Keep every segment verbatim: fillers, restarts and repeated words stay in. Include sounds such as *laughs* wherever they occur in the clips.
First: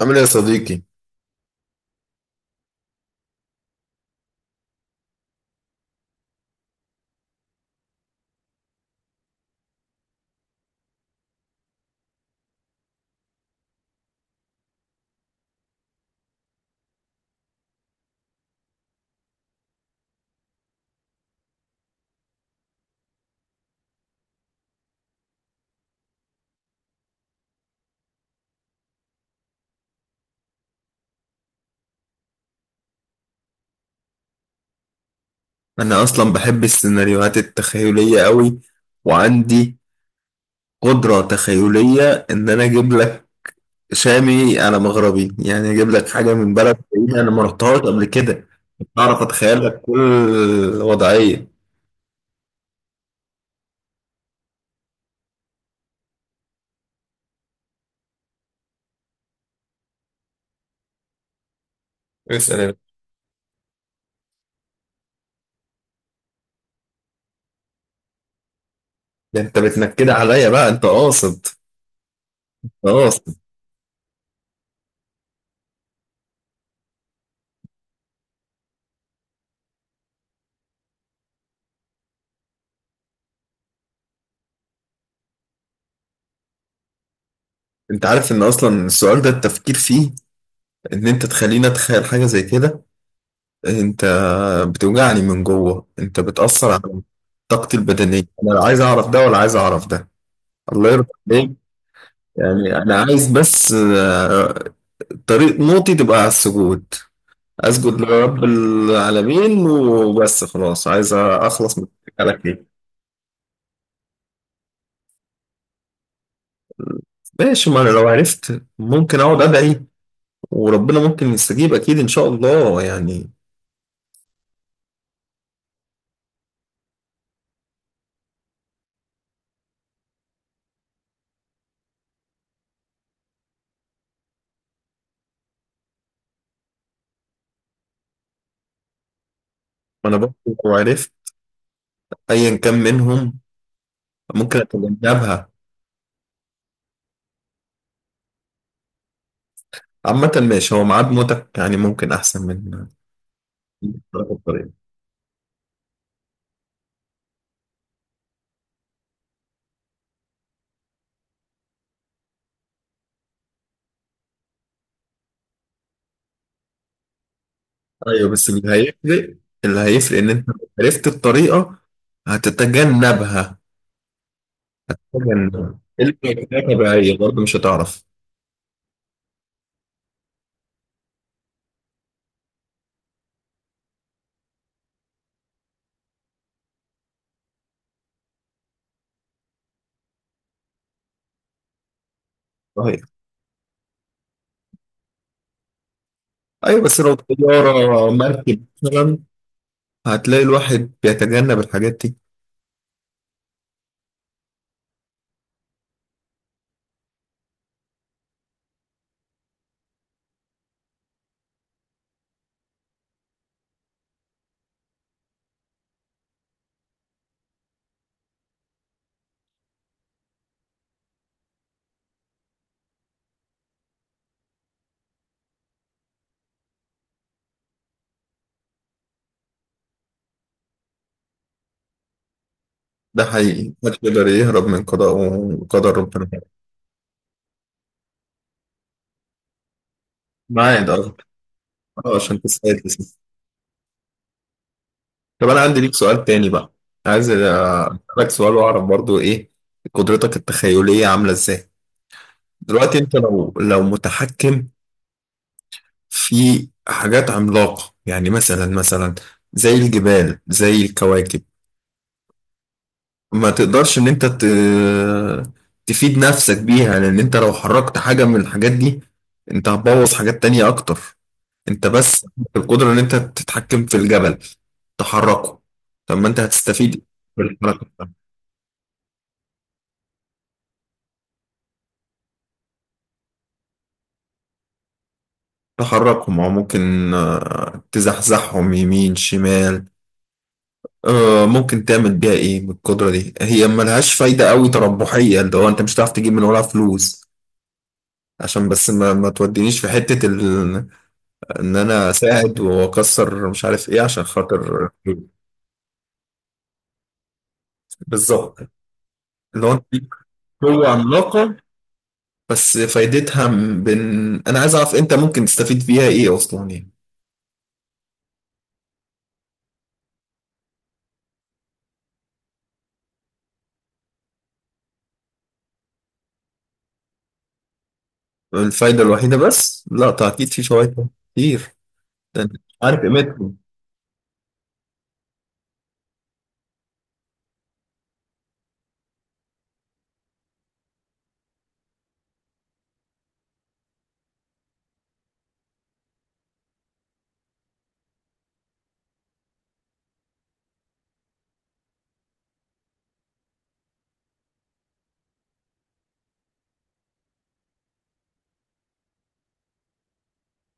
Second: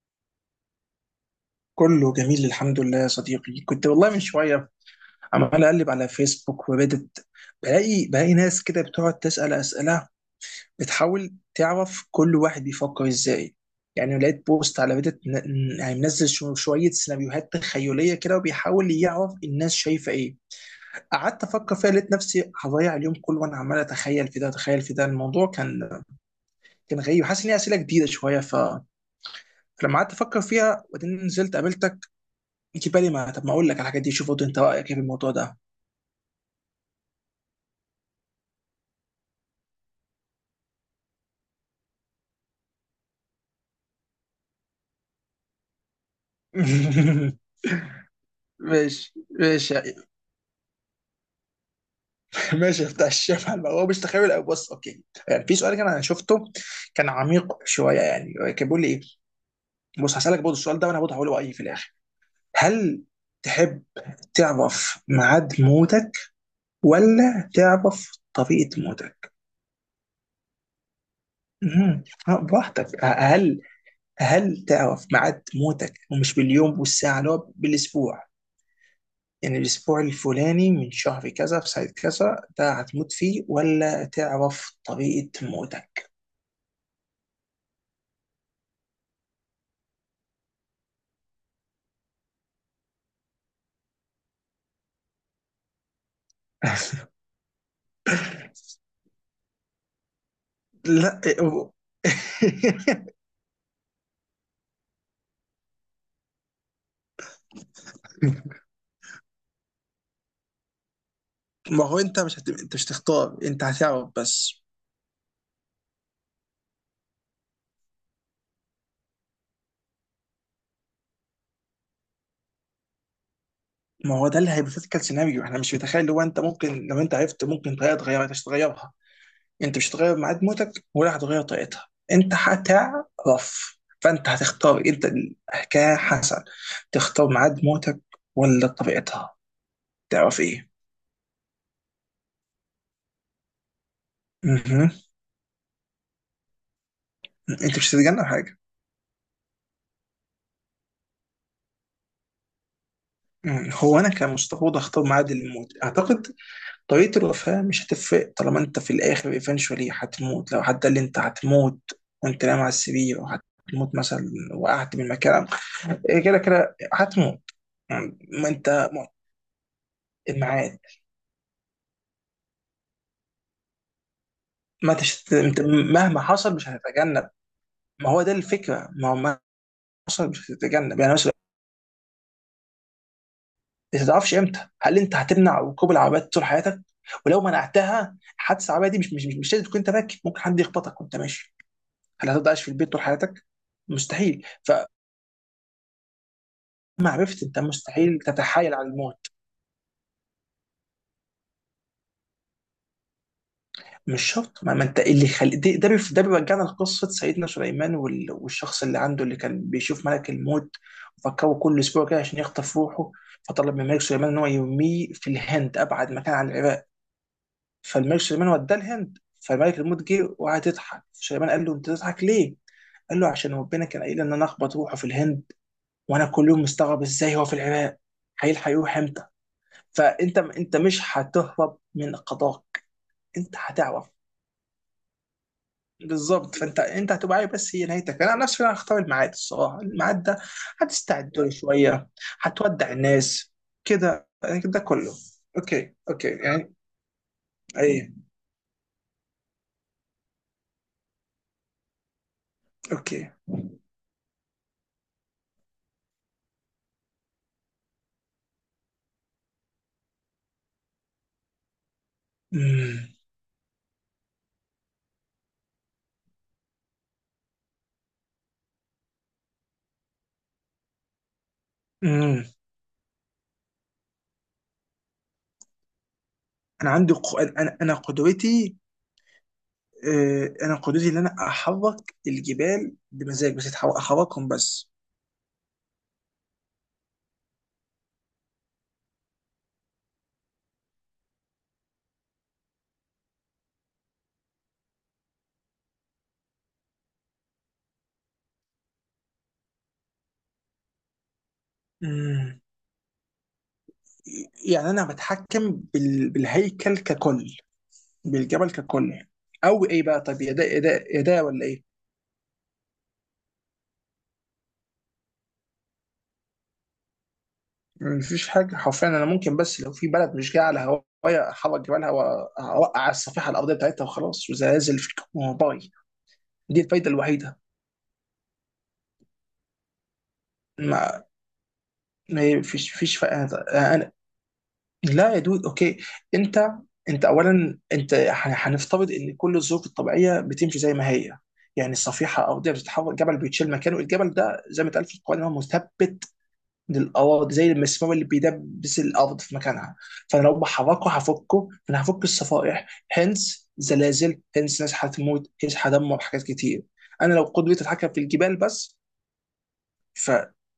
عامل ايه يا صديقي؟ كله جميل الحمد لله يا صديقي. كنت والله من شوية عمال أقلب على فيسبوك، وبدت بلاقي بلاقي ناس كده بتقعد تسأل أسئلة، بتحاول تعرف كل واحد بيفكر إزاي. يعني لقيت بوست على بدت ن- ن- يعني منزل شو- شوية سيناريوهات تخيلية كده وبيحاول يعرف الناس شايفة إيه. قعدت أفكر فيها لقيت نفسي هضيع اليوم كله وأنا عمال أتخيل في ده أتخيل في ده. الموضوع كان كان غريب، حاسس إن هي أسئلة جديدة شوية ف... فلما قعدت أفكر فيها وبعدين نزلت قابلتك يجي بالي، ما طب ما اقول لك على الحاجات دي، شوف برضه انت رايك ايه في الموضوع ده. أنا أصلا بحب السيناريوهات التخيلية قوي، وعندي قدرة تخيلية إن أنا أجيب لك شامي على مغربي، يعني أجيب لك حاجة من بلد بعيدة أنا *laughs* ما رحتهاش قبل كده. ماشي أعرف أتخيل ماشي لك كل وضعية. ماشي. بتاع الشمع الم- هو مش تخيل أوي. بص اوكي، يعني في سؤال كان انا شفته كان عميق شويه، يعني كان بيقول لي ايه. بص هسالك برضه السؤال ده وانا برضه هقوله رايي في الاخر. اسأل يا باشا. هل تحب تعرف ميعاد موتك ولا تعرف طريقه موتك؟ ده أنت بتنكد عليا بقى، أنت قاصد مم. آه، أنت براحتك. قاصد. هل هل تعرف ميعاد موتك ومش باليوم والساعه، اللي هو بالاسبوع، يعني الأسبوع الفلاني من شهر كذا في ساعة كذا ده هتموت فيه، ولا تعرف طريقة موتك؟ أنت عارف إن أصلا السؤال ده التفكير فيه، إن أنت تخليني أتخيل حاجة زي كده، انت بتوجعني من جوه، انت بتأثر على *laughs* طاقتي البدنية. انا لا عايز اعرف ده ولا عايز اعرف ده، الله يرضى لا عليك. و- *laughs* يعني انا عايز بس، آه، طريق موتي تبقى على السجود، اسجد لرب العالمين وبس، خلاص عايز اخلص ما من هو انت على مش هت... كده. انت مش تختار، انت هتعرف بس. ماشي، ما انا لو عرفت ممكن اقعد ادعي وربنا ممكن يستجيب، اكيد ان شاء الله يعني. ما هو ده اللي هيبوثيتيكال سيناريو احنا مش متخيل، لو انت ممكن لو انت عرفت ممكن طريقه تغيرها، انت مش هتغيرها. انت مش هتغير ميعاد موتك ولا هتغير طريقتها، انت هتعرف فانت هتختار. انت الحكايه حسن، تختار ميعاد موتك ولا طريقتها؟ ما انا برضه تعرف ايه. لو عرفت ايا كان منهم ممكن مهم. اتجنبها. انت مش هتتجنب حاجه. عامة ماشي، هو ميعاد موتك يعني ممكن احسن من مم. هو انا تعرف كمصطفى الطريقة. وضع اختار ميعاد الموت اعتقد. طريقه الوفاه مش هتفرق، طالما انت في الاخر ايفينشولي هتموت. لو حتى اللي انت هتموت وانت نايم على السرير، وهتموت مثلا وقعت من مكان، إيه كده كده هتموت. مم. ايوه ما بس اللي انت مت- هيفرق، اللي هيفرق ان انت لو الميعاد. عرفت الطريقة هتتجنبها، ما تشت... انت تجنبها. اللي مهما حصل مش هي طبيعية هتتجنب. برضه مش هتعرف. ما هو ده الفكره، ما هو مهما حصل مش هتتجنب يعني. انت ما تعرفش امتى، هل انت هتمنع ركوب العربيات طول حياتك؟ ولو منعتها حادثه عربيه دي مش مش مش, مش لازم تكون انت راكب، ممكن حد يخبطك وانت ماشي. هل هتفضل عايش في البيت طول صحيح. حياتك؟ مستحيل فما ايوه بس لو عرفت، انت طيارة مستحيل مركب تتحايل على مثلا الموت. هتلاقي الواحد بيتجنب الحاجات دي. مش شرط ما, ما انت اللي خل... ده ده بيف- ده بيرجعنا لقصه سيدنا سليمان وال... والشخص اللي عنده، اللي كان بيشوف ملك الموت وفكره كل اسبوع كده عشان يخطف روحه. فطلب من ملك سليمان ان هو يرميه في الهند، ابعد مكان عن العراق. فالملك سليمان وداه الهند، فملك الموت جه وقعد يضحك. سليمان قال له انت تضحك ليه؟ قال له عشان ربنا كان قايل ان انا اخبط روحه في الهند، وانا كل يوم مستغرب ازاي هو في العراق، هيلحق يروح امتى؟ فانت انت مش هتهرب من قضاك. ده انت حقيقي، محدش هتعرف. يقدر يهرب من قضاء وقدر ربنا. بالظبط، فانت انت هتبقى عارف بس هي نهايتك. انا عن نفسي انا هختار الميعاد الصراحه، الميعاد ده معاد اه. هتستعد له شويه، آه، عشان تساعد هتودع جسمك. الناس كده يعني ده كله. طب انا عندي ليك اوكي سؤال اوكي تاني بقى، يعني. عايز ايه. اسالك سؤال واعرف برضو ايه قدرتك التخيلية عاملة ازاي. دلوقتي انت اوكي. لو لو متحكم في حاجات عملاقة، يعني مثلا مثلا زي الجبال زي الكواكب، ما تقدرش ان انت ت... تفيد نفسك بيها، لان انت لو حركت حاجة من الحاجات دي انت هتبوظ حاجات تانية اكتر. انت بس امم. القدرة ان انت تتحكم في الجبل تحركه، طب ما انت انا هتستفيد عندي ق... انا انا بالحركة. قدوتي. آه، انا قدوتي ان انا احرك الجبال بمزاج بس. أتحر- احركهم بس. تحركهم او ممكن آه، تزحزحهم يمين شمال. آه، ممكن تعمل بيها ايه بالقدرة دي؟ هي ملهاش فايدة قوي تربحية، اللي هو انت مش هتعرف تجيب من وراها فلوس، عشان بس ما, ما تودينيش في حتة ال... ان انا اساعد مم. واكسر مش عارف ايه عشان خاطر يعني انا فلوس. بتحكم بال... بالهيكل ككل، بالظبط، بالجبل ككل. اللي هو انت او ايه ليك بقى، طب يا ده يا قوة ده يا ده عملاقة، ولا ايه؟ بس فايدتها م- بن... انا عايز اعرف انت ممكن تستفيد بيها ايه اصلا يعني. مفيش حاجه حرفيا، انا ممكن بس لو في بلد مش جايه على هوايا احرك جبالها واوقع على الصفيحه الارضيه بتاعتها وخلاص، وزلازل في. باي. دي الفايده الوحيده. الفايدة الوحيدة؟ بس لا، طيب اكيد في فوائد ما كتير، ده أنت ما فيش عارف فيش قيمتهم. فا- لا يا دود اوكي. انت انت اولا انت ح- هنفترض ان كل الظروف الطبيعيه بتمشي زي ما هي. يعني الصفيحه ارضيه بتتحرك، جبل بيتشيل مكانه، الجبل ده زي ما اتقال في القران إن هو مثبت للاراضي زي المسمار اللي بيدبس الارض في مكانها. فانا لو بحركه هفكه، فانا هفك الصفائح هنس زلازل، هنس ناس هتموت، هنس هدمر حاجات كتير. انا لو قدرتي اتحكم في الجبال بس ف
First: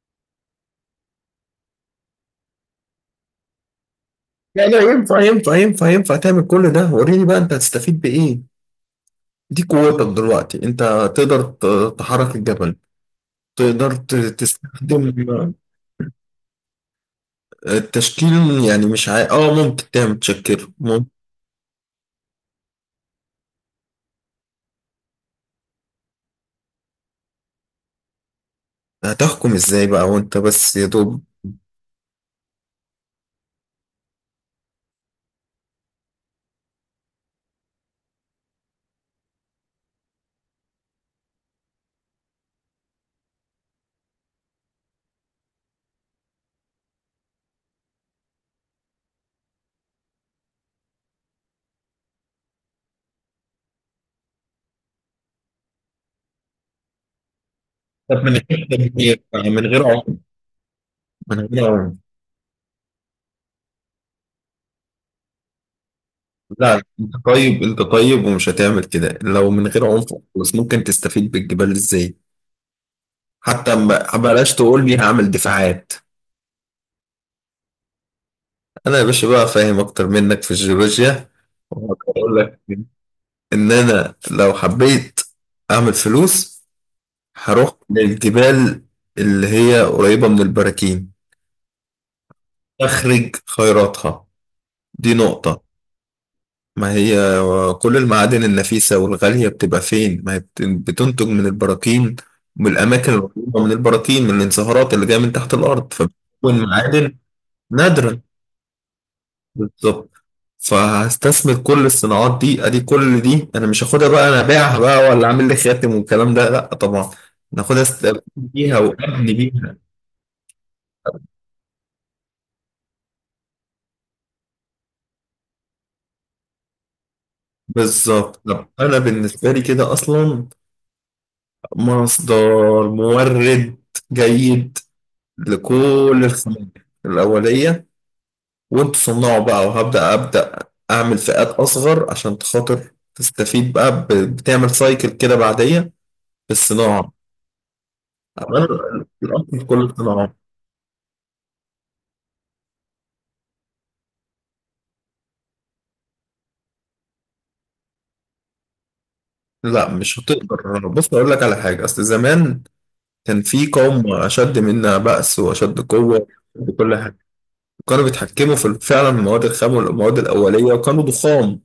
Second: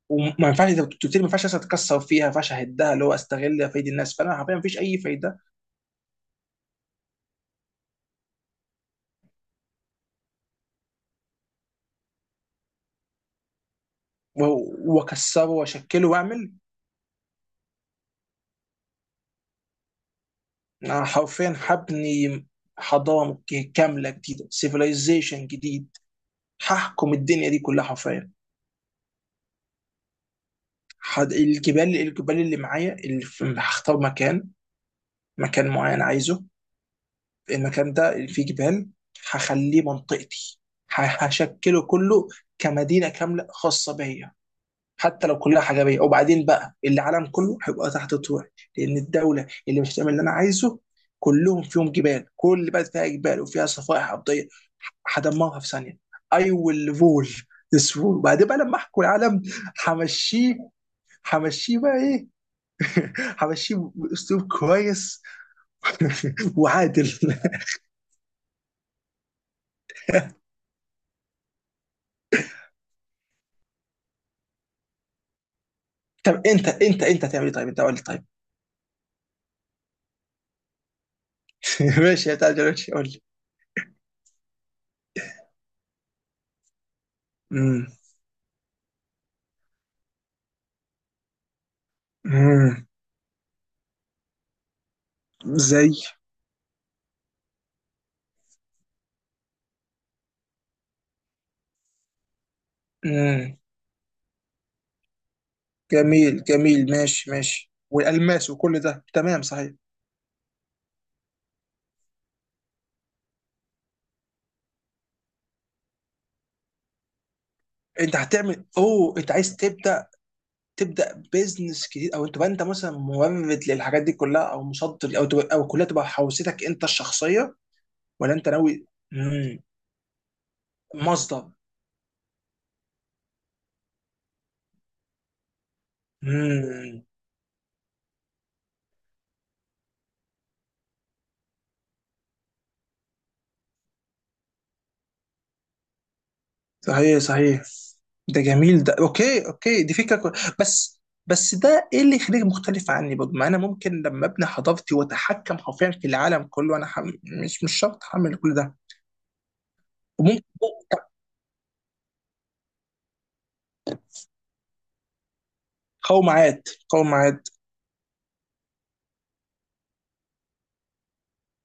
وما ينفعش، انت بتقول لي ما ينفعش أصلاً اتكسر فيها، ما ينفعش اهدها اللي هو استغل فايد الناس، فانا حرفيا ما لا فيش لا، اي ينفع فايده. ينفع ينفع ينفع، تعمل كل ده. وريني بقى انت هتستفيد بايه، دي قوتك دلوقتي، انت تقدر ت- تحرك الجبل، تقدر ت- و- تستخدم واكسره واشكله واعمل. التشكيل. يعني مش عا... اه ممكن تعمل تشكيل انا ممكن. حرفيا هبني حضاره ك- كامله جديده، سيفيلايزيشن جديد، هحكم الدنيا دي كلها حرفيا. هتحكم ازاي بقى وانت بس يا دوب؟ هد- الجبال الجبال اللي معايا اللي في- هختار مكان، مكان معين عايزه، المكان ده اللي فيه جبال هخليه منطقتي. ه- هشكله كله كمدينه كامله خاصه بيا، حتى لو كلها حجابيه. وبعدين بقى العالم كله هيبقى تحت طوعي، لان الدوله اللي مش هتعمل اللي انا عايزه كلهم فيهم جبال، كل بلد فيها جبال وفيها صفائح ارضيه، هدمرها في ثانيه. اي ويل رول ذس رول. طب من وبعدين بقى غير لما احكوا تدبير، العالم من غير عنف، همشيه، من غير همشيه عنف. بقى ايه. *laughs* *applause* همشيه باسلوب كويس. *laughs* *applause* لا وعادل. انت طيب، انت طيب ومش هتعمل كده. لو من غير عنف، بس ممكن تستفيد بالجبال ازاي؟ حتى ما بلاش تقول لي هعمل دفاعات. *applause* طب انت انت انت هتعمل ايه طيب؟ انت قول لي طيب. انا يا باشا بقى فاهم اكتر منك في الجيولوجيا *laughs* *laughs* ماشي، يا وهقول لك تعالى قول لي. ان انا لو حبيت اعمل فلوس هروح أمم. للجبال اللي هي قريبة من البراكين، أمم. اخرج خيراتها. دي نقطة، زي. ما هي كل المعادن النفيسة والغالية بتبقى فين؟ ما هي بت- بتنتج من البراكين، من الأماكن أمم. القريبة من البراكين، من الانصهارات اللي جاية من تحت الأرض، جميل فبتكون جميل معادن ماشي ماشي نادرة. والالماس وكل ده تمام صحيح. بالظبط، فهستثمر كل الصناعات دي. ادي كل دي انا مش هاخدها بقى، انا ابيعها بقى ولا اعمل لي خاتم والكلام ده؟ لا طبعا، انا هاخدها انت استفيد هتعمل بيها اوه، انت وابني عايز بيها. تبدا تبدا بيزنس جديد، او تبقى انت مثلا مورد للحاجات دي كلها، او مصدر، او تبقى او كلها تبقى حوزتك انت الشخصيه، ولا بالظبط، انت طب ناوي؟ انا بالنسبه مم. لي كده اصلا مصدر. مصدر، مورد جيد لكل الخامات مم. الاوليه، وانتوا صنعوا بقى. وهبدا ابدا اعمل فئات اصغر عشان خاطر تستفيد بقى، ب- بتعمل سايكل كده بعديه بالصناعه. صحيح صحيح. ده أنا جميل، ده اوكي الأصل في كل اوكي، دي فكره كو... الصناعات. بس بس ده ايه اللي يخليك مختلف عني برضه؟ ما انا ممكن لما ابني حضارتي واتحكم حرفيا في العالم كله انا ح... مش مش شرط هعمل كل ده لا مش وممكن. هتقدر، بص اقول لك على حاجه، اصل زمان كان في قوم اشد منا بأس واشد قوه قومعات وكل حاجه، قومعات. كانوا بيتحكموا في فعلا المواد الخام والمواد الاوليه وكانوا ضخام.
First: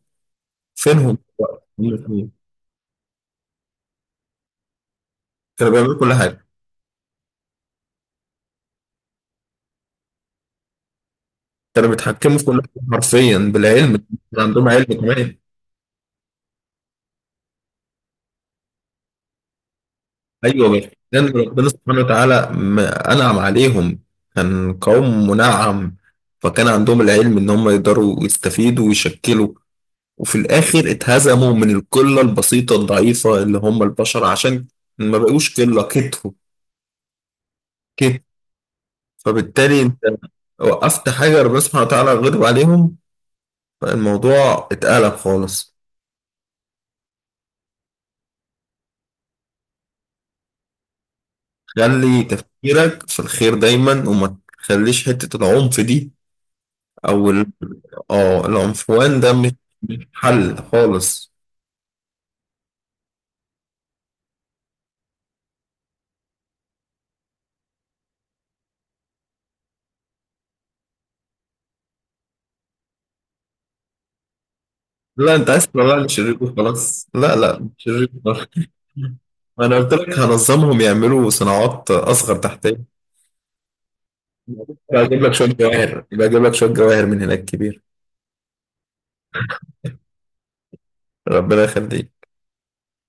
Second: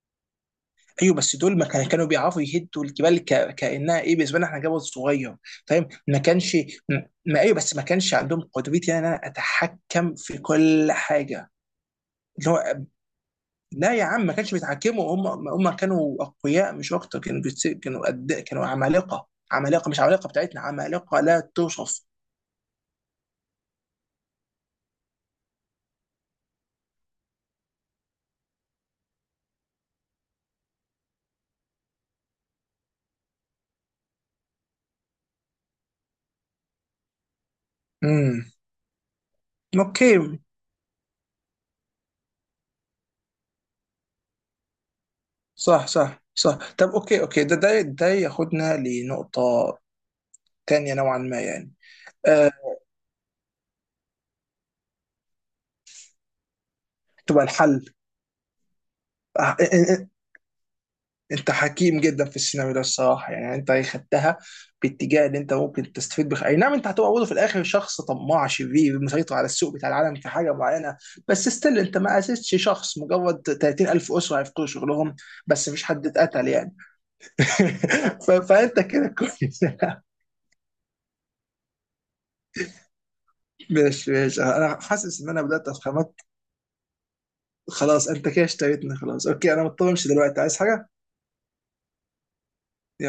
ايوه فينهم بس دول دلوقتي؟ ما هم كان- كانوا الاثنين. بيعرفوا يهدوا الجبال ك... كانها ايه بالنسبه لنا احنا جبل صغير. كانوا فاهم بيعملوا كل ما حاجه، كانش. ما ايوه بس ما كانش عندهم قدرتي، يعني ان انا اتحكم في كل حاجه. كانوا بيتحكموا في اللي كل هو حاجه حرفيا لا بالعلم، يا عم ما كان كانش عندهم علم بيتحكموا. كمان. هم هم كانوا اقوياء مش اكتر، كانوا بيتس... كانوا قد... كانوا عمالقه عمالقه، مش عمالقه بتاعتنا، ايوه بس عمالقه لان لا ربنا سبحانه توصف. وتعالى م- انعم عليهم، كان قوم منعم، فكان عندهم العلم ان هم يقدروا يستفيدوا ويشكلوا، وفي الآخر اتهزموا من القلة البسيطة الضعيفة اللي هم البشر، عشان ما بقوش قلة، كتروا كتر. امم. فبالتالي انت اوكي. وقفت حجر بسمع تعالى، غلب عليهم، فالموضوع اتقلب خالص. صح صح صح. طب اوكي اوكي ده ده ده ياخدنا لنقطه تانية نوعا ما يعني. خلي آه، تفكيرك في الخير دايما، وما تخليش حتة العنف دي أو تبقى ال- الحل. اه العنفوان ده مش آه، إن- مش إن- حل خالص. انت حكيم جدا في السيناريو ده الصراحه، يعني انت خدتها باتجاه اللي انت ممكن تستفيد بخ اي نعم انت هتبقى برضه في الاخر شخص طماع شرير مسيطر على السوق بتاع العالم في حاجه معينه. بس ستيل انت ما اسستش شخص، مجرد ثلاثين ألف اسره هيفقدوا شغلهم، لا انت عايز بس مفيش تطلع حد لي شرير اتقتل يعني. وخلاص؟ لا لا، مش شرير *laughs* ف... وخلاص. فانت كده كويس. *laughs* انا قلت لك هنظمهم يعملوا صناعات اصغر تحتيه. ماشي ماشي انا حاسس بجيب ان لك انا شوية بدات جواهر، اتخمت. بجيب لك شوية جواهر من هناك كبير. خلاص انت كده اشتريتني خلاص. اوكي انا مضطر امشي دلوقتي، عايز حاجه؟ ربنا يخليك. يلا